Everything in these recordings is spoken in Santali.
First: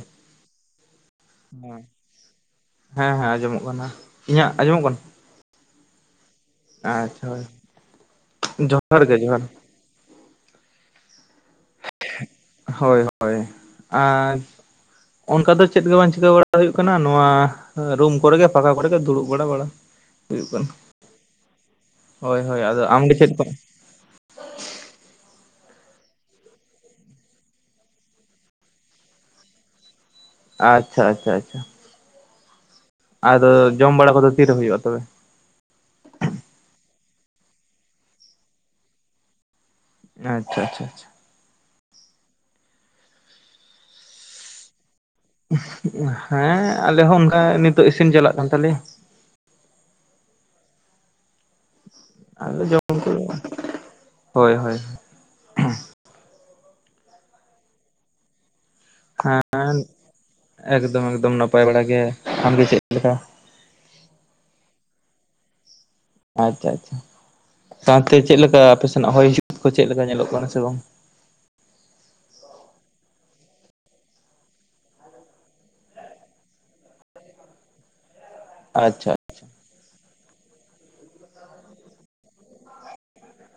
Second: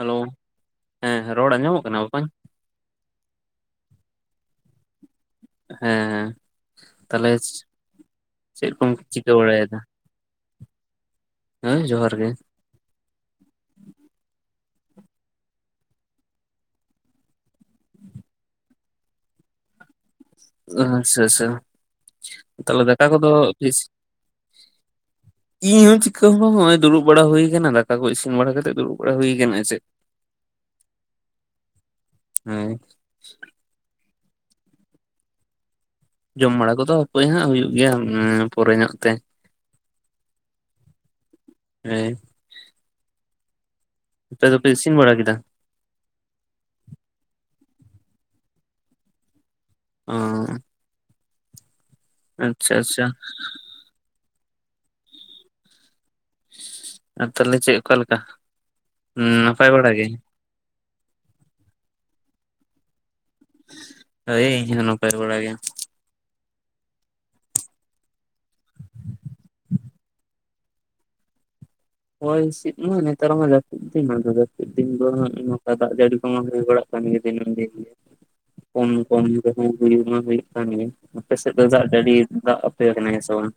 ᱦᱮᱞᱳ ᱦᱮᱸ ᱨᱚᱲ ᱟᱸᱡᱚᱢᱚᱜ ᱦᱮᱸ ᱠᱟᱱᱟ ᱵᱚᱠᱚᱧ ᱦᱮᱸ ᱦᱮᱸ ᱟᱸᱡᱚᱢᱚᱜ ᱠᱟᱱᱟ ᱤᱧᱟᱹᱜ ᱟᱸᱡᱚᱢᱚᱜ ᱠᱟᱱᱟ᱾ ᱦᱮᱸ ᱟᱪᱪᱷᱟ ᱛᱟᱦᱚᱞᱮ ᱦᱳᱭ ᱪᱮᱫ ᱠᱚᱢ ᱡᱚᱦᱟᱨ ᱜᱮ ᱪᱤᱠᱟᱹ ᱡᱚᱦᱟᱨ ᱵᱟᱲᱟᱭᱮᱫᱟ᱾ ᱦᱮᱸ ᱡᱚᱦᱟᱨ ᱜᱮ ᱦᱳᱭ ᱦᱳᱭ ᱟᱨ ᱚᱱᱠᱟ ᱫᱚ ᱪᱮᱫ ᱜᱮ ᱵᱟᱝ ᱪᱤᱠᱟᱹ ᱵᱟᱲᱟ ᱦᱩᱭᱩᱜ ᱠᱟᱱᱟ ᱱᱚᱣᱟ ᱨᱩᱢ ᱠᱚᱨᱮᱜ ᱯᱷᱟᱠᱟ ᱠᱚᱨᱮ ᱫᱩᱲᱩᱵ ᱵᱲᱟ ᱟᱪᱷᱟ ᱟᱪᱷᱟ ᱦᱳᱭ ᱦᱳᱭ ᱛᱟᱦᱞᱮ ᱟᱫᱚ ᱫᱟᱠᱟ ᱟᱢᱜᱮ ᱠᱚᱫᱚ ᱪᱮᱫ ᱠᱚ ᱤᱥ ᱤᱧᱦᱚᱸ ᱪᱤᱠᱟᱹ ᱱᱚᱜ ᱚᱭ ᱫᱩᱲᱩᱵ ᱵᱟᱲᱟ ᱦᱩᱭᱠᱟᱱᱟ ᱫᱟᱠᱟ ᱠᱚ ᱤᱥᱤᱱ ᱵᱟᱲᱟ ᱠᱟᱛᱮ ᱫᱩᱲᱩᱵ ᱵᱟᱲᱟ ᱦᱩᱭ ᱟᱠᱟᱱᱟ ᱪ ᱥᱮ [inaudible] ᱟᱪᱷᱟ ᱟᱪᱷᱟ ᱟᱪᱷᱟ ᱦᱮᱸ ᱟᱫᱚ ᱡᱚᱢ ᱵᱟᱲᱟ ᱠᱚᱫᱚ ᱛᱤᱨᱮ ᱦᱩᱭᱩᱜ-ᱟ ᱛᱚᱵᱮ ᱡᱚᱢ ᱵᱟᱲᱟ ᱠᱚᱫᱚ ᱚᱠᱚᱭ ᱦᱟᱸᱜ ᱦᱩᱭᱩᱜ ᱜᱮᱭᱟ ᱯᱚᱨᱮ ᱧᱚᱜ ᱛᱮ ᱟᱪᱷᱟ ᱟᱪᱷᱟ ᱟᱪᱷᱟ [inaudible] ᱦᱮᱸ ᱟᱯᱮ ᱫᱚᱯᱮ ᱤᱥᱤᱱ ᱵᱟᱲᱟ ᱠᱮᱫᱟ ᱦᱮᱸ ᱟᱞᱮ ᱦᱚᱸ ᱚᱱᱠᱟ ᱱᱤᱛᱚᱜ ᱤᱥᱤᱱ ᱪᱟᱞᱟᱜ ᱠᱟᱱ ᱛᱟᱞᱮᱭᱟ [unintelligible] ᱟᱫᱚ ᱟᱪᱷᱟ ᱡᱚᱢ ᱟᱪᱷᱟ ᱠᱚ ᱦᱳᱭ ᱦᱳᱭ [inaudible] ᱟᱨ ᱛᱟᱦᱚᱞᱮ ᱪᱮᱫ ᱚᱠᱟ ᱞᱮᱠᱟ ᱱᱟᱯᱟᱭ ᱦᱮᱸ ᱵᱟᱲᱟ ᱜᱮ ᱮᱠᱫᱚᱢ ᱮᱠᱫᱚᱢ ᱱᱟᱯᱟᱭ ᱵᱟᱲᱟ ᱜᱮ ᱟᱢᱜᱮ ᱪᱮᱫ ᱞᱮᱠᱟ ᱳᱭ ᱤᱧ ᱱᱚᱯᱲᱟ ᱜᱮᱭᱟ ᱟᱪᱷᱟ ᱟᱪᱷᱟ ᱥᱟᱶᱛᱮ ᱪᱮᱫᱞᱮᱠᱟ ᱟᱯᱮ ᱥᱮᱱᱟᱜ ᱦᱚᱭ ᱦᱤᱸᱥᱤᱫ ᱠᱚ ᱪᱮᱫ ᱞᱮᱠᱟ ᱧᱮᱞᱚᱜ ᱠᱟᱱᱟ ᱥᱮ ᱵᱟᱝ ᱦᱚᱭ ᱦᱤᱸᱥᱤᱫ ᱢᱟ ᱱᱮᱛᱟᱨ ᱢᱟ ᱡᱟᱹᱥᱛᱤ ᱫᱤᱱ ᱢᱟ ᱡᱟᱹᱥᱛᱤ ᱫᱤᱱ ᱫᱚ ᱱᱚᱝᱠᱟ ᱫᱟᱜ ᱡᱟᱹᱲᱤ ᱠᱚᱢᱟ ᱦᱩᱭ ᱵᱟᱲᱟᱜ-ᱟ ᱜᱮ ᱫᱤᱱ ᱫ [unintelligible] ᱟᱪᱪᱷᱟ ᱢᱟ ᱦᱩᱭᱩᱜ ᱠᱟᱱ ᱜᱮ ᱟᱯᱮ ᱥᱮᱫ ᱫᱚ ᱫᱟᱜ ᱟᱹᱰᱤ ᱫᱟᱜ ᱟᱯᱮ ᱠᱟᱱᱟ ᱥᱮ ᱵᱟᱝ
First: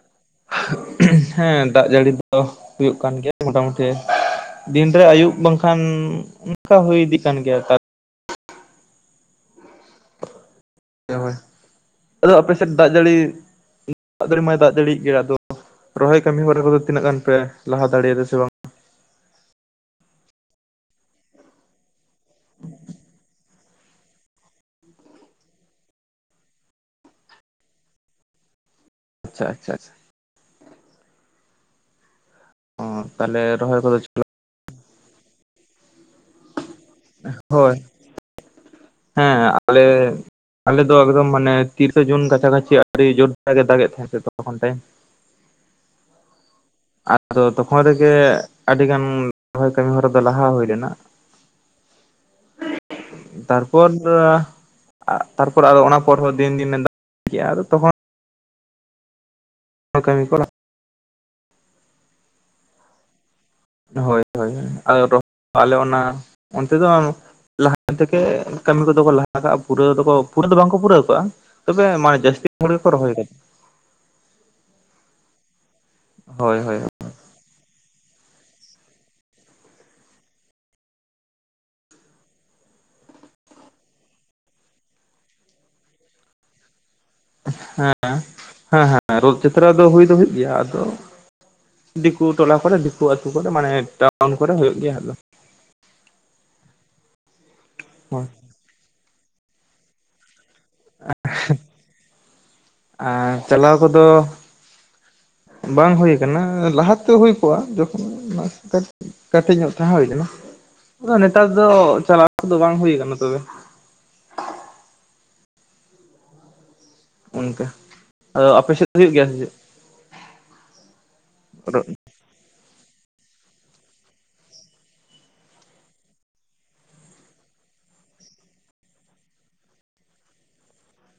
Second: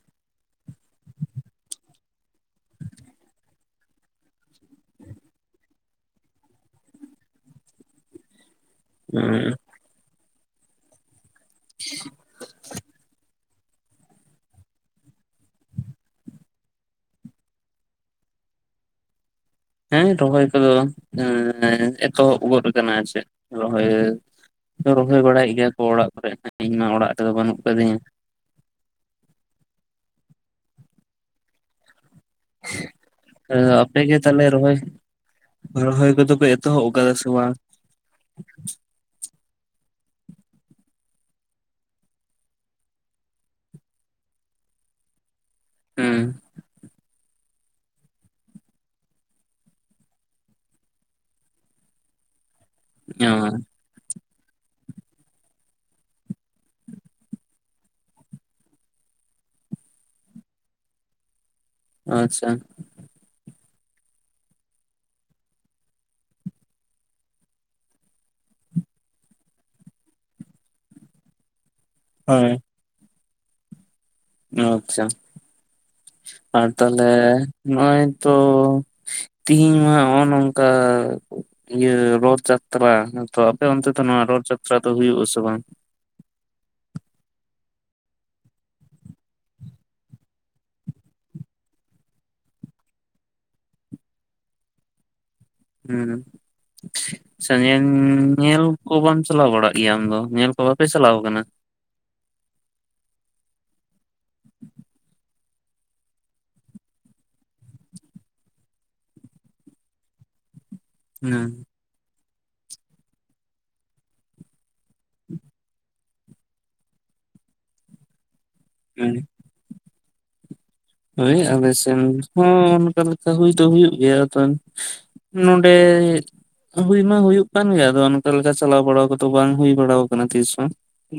ᱦᱮᱸ ᱫᱟᱜ ᱡᱟᱹᱲᱤ ᱫᱚ ᱦᱩᱭᱩᱜ ᱠᱟᱱ ᱜᱮᱭᱟ ᱢᱳᱴᱟᱢᱩᱴᱤ ᱫᱤᱱᱨᱮ ᱟᱹᱭᱩᱵ ᱵᱟᱝᱠᱷᱟᱱ ᱱᱚᱱᱠᱟ ᱦᱩᱭ ᱤᱫᱤᱜ ᱠᱟᱱ ᱜᱮᱭᱟ ᱟᱨ ᱦᱩᱸ ᱦᱳᱭ ᱟᱫᱚ ᱟᱯᱮ ᱥᱮᱫ ᱫᱟᱜ ᱡᱟᱹᱲᱤ ᱫᱟᱜ ᱫᱟᱲᱮ ᱢᱟᱭ ᱫᱟᱜ ᱫᱟᱲᱤᱭᱟᱜ ᱜᱮ ᱟᱫᱚ ᱨᱚᱦᱚᱭ ᱠᱟᱹᱢᱤ ᱦᱚᱨᱟ ᱠᱚᱫᱚ ᱛᱤᱱᱟᱹᱜ ᱜᱟᱱ ᱯᱮ ᱞᱟᱦᱟ ᱫᱟᱲᱮᱭᱟᱫᱟ ᱥᱮ ᱵᱟᱝ ᱦᱮᱸ ᱨᱚᱦᱚᱭ ᱠᱚᱫᱚ [unintelligible] ᱮᱛᱚᱦᱚᱵ ᱜᱚᱫ ᱠᱟᱱᱟ ᱟᱨ ᱪᱮᱫ ᱨᱚᱦᱚᱭ ᱨᱚᱦᱚᱭ ᱵᱟᱲᱟᱭᱮᱜ ᱜᱮᱭᱟ ᱠᱚ ᱚᱲᱟᱜ ᱠᱚᱨᱮ ᱤᱧ ᱢᱟ ᱚᱲᱟᱜ ᱨᱮᱫᱚ ᱵᱟᱹᱱᱩᱜ ᱠᱟᱹᱫᱤᱧᱟ ᱟᱪᱪᱷᱟ ᱟᱪᱪᱷᱟ ᱚ ᱛᱟᱦᱚᱞᱮ ᱨᱚᱦᱚᱭ ᱠᱚᱫᱚ ᱟᱯᱮ ᱜᱮ ᱛᱟᱦᱚᱞᱮ ᱨᱚᱦᱚᱭ ᱨᱚᱦᱚᱭ ᱠᱚᱫᱚ ᱠᱚ ᱮᱛᱚᱦᱚᱵ ᱠᱟᱫᱟ ᱥᱮ ᱵᱟᱝ ᱦᱳᱭ ᱦᱮᱸ ᱟᱞᱮ ᱟᱞᱮ ᱫᱚ ᱮᱠᱫᱚᱢ ᱢᱟᱱᱮ ᱛᱤᱨᱤᱥᱮ ᱡᱩᱱ ᱠᱟᱪᱷᱟ ᱠᱟᱪᱷᱤ ᱟᱹᱰᱤ ᱡᱳᱨ ᱫᱟᱜ ᱜᱮᱫ ᱫᱟᱜ ᱜᱮᱫ ᱛᱟᱦᱮᱱ ᱥᱮ ᱛᱚ ᱠᱷᱚᱱ ᱴᱟᱭᱮᱢ ᱦᱩ ᱟᱫᱚ ᱛᱚᱠᱷᱚᱱ ᱨᱮᱜᱮ ᱟᱹᱰᱤ ᱜᱟᱱ ᱨᱚᱦᱚᱭ ᱠᱟᱹᱢᱤ ᱦᱚᱨᱟ ᱫᱚ ᱞᱟᱦᱟ ᱦᱩᱭ ᱞᱮᱱᱟ [unintelligible] [unintelligible] ᱛᱟᱨᱯᱚᱨ ᱟᱫᱚ ᱚᱱᱟ ᱯᱚᱨ ᱦᱚᱸ ᱫᱤᱱ ᱫᱤᱱᱮ ᱫᱟ ᱠᱮᱜ-ᱟ ᱟᱫᱚ ᱛᱚᱠᱷᱚᱱ [unintelligible] ᱟᱪᱪᱷᱟ ᱦᱳᱭ ᱦᱳᱭ [unintelligible] ᱟᱞᱮ ᱚᱱᱟ ᱚᱱᱛᱮ ᱫᱚ ᱞᱟᱦᱟ ᱛᱮᱠᱮ ᱠᱟᱹᱢᱤ ᱠᱚᱫᱚ ᱠᱚ ᱞᱟᱦᱟ ᱠᱟᱜ-ᱟ ᱯᱩᱨᱟᱹ ᱫᱚᱠᱚ ᱯᱩᱨᱟᱹ ᱫᱚ ᱵᱟᱝᱠᱚ ᱯᱩᱨᱟᱹᱣ ᱠᱟᱜ-ᱟ ᱛᱚᱵᱮ ᱢᱟ ᱡᱟᱹᱥᱛᱤ ᱦᱳᱭ ᱦᱩᱲᱩ ᱜᱮ ᱨᱚᱦᱚᱭ ᱫᱟ᱾ ᱟᱪᱪᱷᱟ ᱦᱳᱭ ᱟᱨ ᱦᱳᱭ ᱛᱟᱦᱞᱮ [unintelligible] ᱱᱚᱜ-ᱚᱭ ᱛᱚ ᱛᱮᱦᱤᱧ ᱢᱟ ᱚ ᱱᱚᱝᱠᱟ ᱤᱭᱟᱹ ᱨᱚᱛ ᱡᱟᱛᱨᱟ ᱛᱚ, ᱟᱯᱮ ᱚᱱᱛᱮ ᱫᱚ ᱱᱚᱣᱟ ᱨᱚᱛ ᱡᱟᱛᱨᱟ ᱫᱚ ᱦᱩᱭᱩᱜ ᱟᱥᱮ ᱵᱟᱝ? [unintelligible] ᱨᱚᱛ ᱡᱟᱛᱨᱟ ᱫᱚ ᱦᱩᱭ ᱫᱚ ᱦᱩᱭᱩᱜ ᱜᱮᱭᱟ ᱟᱫᱚ ᱫᱤᱠᱩ ᱴᱚᱞᱟ ᱠᱚᱨᱮ ᱫᱤᱠᱩ ᱟᱹᱛᱩ ᱠᱚᱨᱮ ᱢᱟᱱᱮ ᱴᱟᱣᱩᱱ ᱠᱚᱨᱮ ᱦᱩᱭᱩᱜ ᱜᱮᱭᱟ ᱟᱫᱚ ᱦᱩᱸ ᱦᱳᱭ [unintelligible] ᱧᱮᱞ ᱠᱚ ᱵᱟᱝ ᱪᱟᱞᱟᱣ ᱵᱟᱲᱟᱜ ᱜᱮᱭᱟ ᱟᱢ ᱫᱚ ᱧᱮᱞ ᱠᱚ ᱵᱟᱯᱮ ᱪᱟᱞᱟᱣ ᱠᱟᱱᱟ ᱟᱨ ᱪᱟᱞᱟᱣ ᱠᱚᱫᱚ ᱵᱟᱝ ᱦᱩᱭ ᱠᱟᱱᱟ ᱞᱟᱦᱟᱛᱮ ᱦᱩᱭ ᱠᱚᱜ-ᱟ [unintelligible] ᱠᱟᱹᱴᱤᱡ ᱧᱚᱜ ᱛᱟᱦᱮᱸ ᱦᱩᱭ ᱞᱮᱱᱟ ᱦᱩᱸ ᱱᱮᱛᱟᱨ ᱫᱚ ᱪᱟᱞᱟᱜ ᱠᱚᱫᱚ ᱵᱟᱝ ᱦᱩᱭ ᱠᱟᱱᱟ ᱛᱚᱵᱮ ᱚᱱᱠᱟ ᱟᱫᱚ ᱟᱯᱮ ᱥᱮᱫ ᱫᱚ ᱦᱩᱭᱩᱜ ᱦᱩᱸ ᱜᱮᱭᱟ ᱥᱮ ᱪᱮᱫ ᱦᱳᱭ ᱟᱞᱮ ᱨᱚᱫ ᱥᱮᱱ ᱦᱚᱸ ᱚᱱᱠᱟ ᱞᱮᱠᱟ ᱦᱩᱭ ᱫᱚ ᱦᱩᱭᱩᱜ ᱜᱮᱭᱟ ᱟᱫᱚ ᱱᱚᱰᱮ ᱦᱩᱭ ᱢᱟ ᱦᱩᱭᱩᱜ ᱠᱟᱱ ᱜᱮᱭᱟ ᱟᱫᱚ ᱚᱱᱠᱟ ᱞᱮᱠᱟ ᱪᱟᱞᱟᱣ ᱵᱟᱲᱟ ᱠᱚᱫᱚ ᱵᱟᱝ ᱦᱩᱭ ᱵᱟᱲᱟ ᱠᱟᱱᱟ ᱛᱤᱥᱦᱚᱸ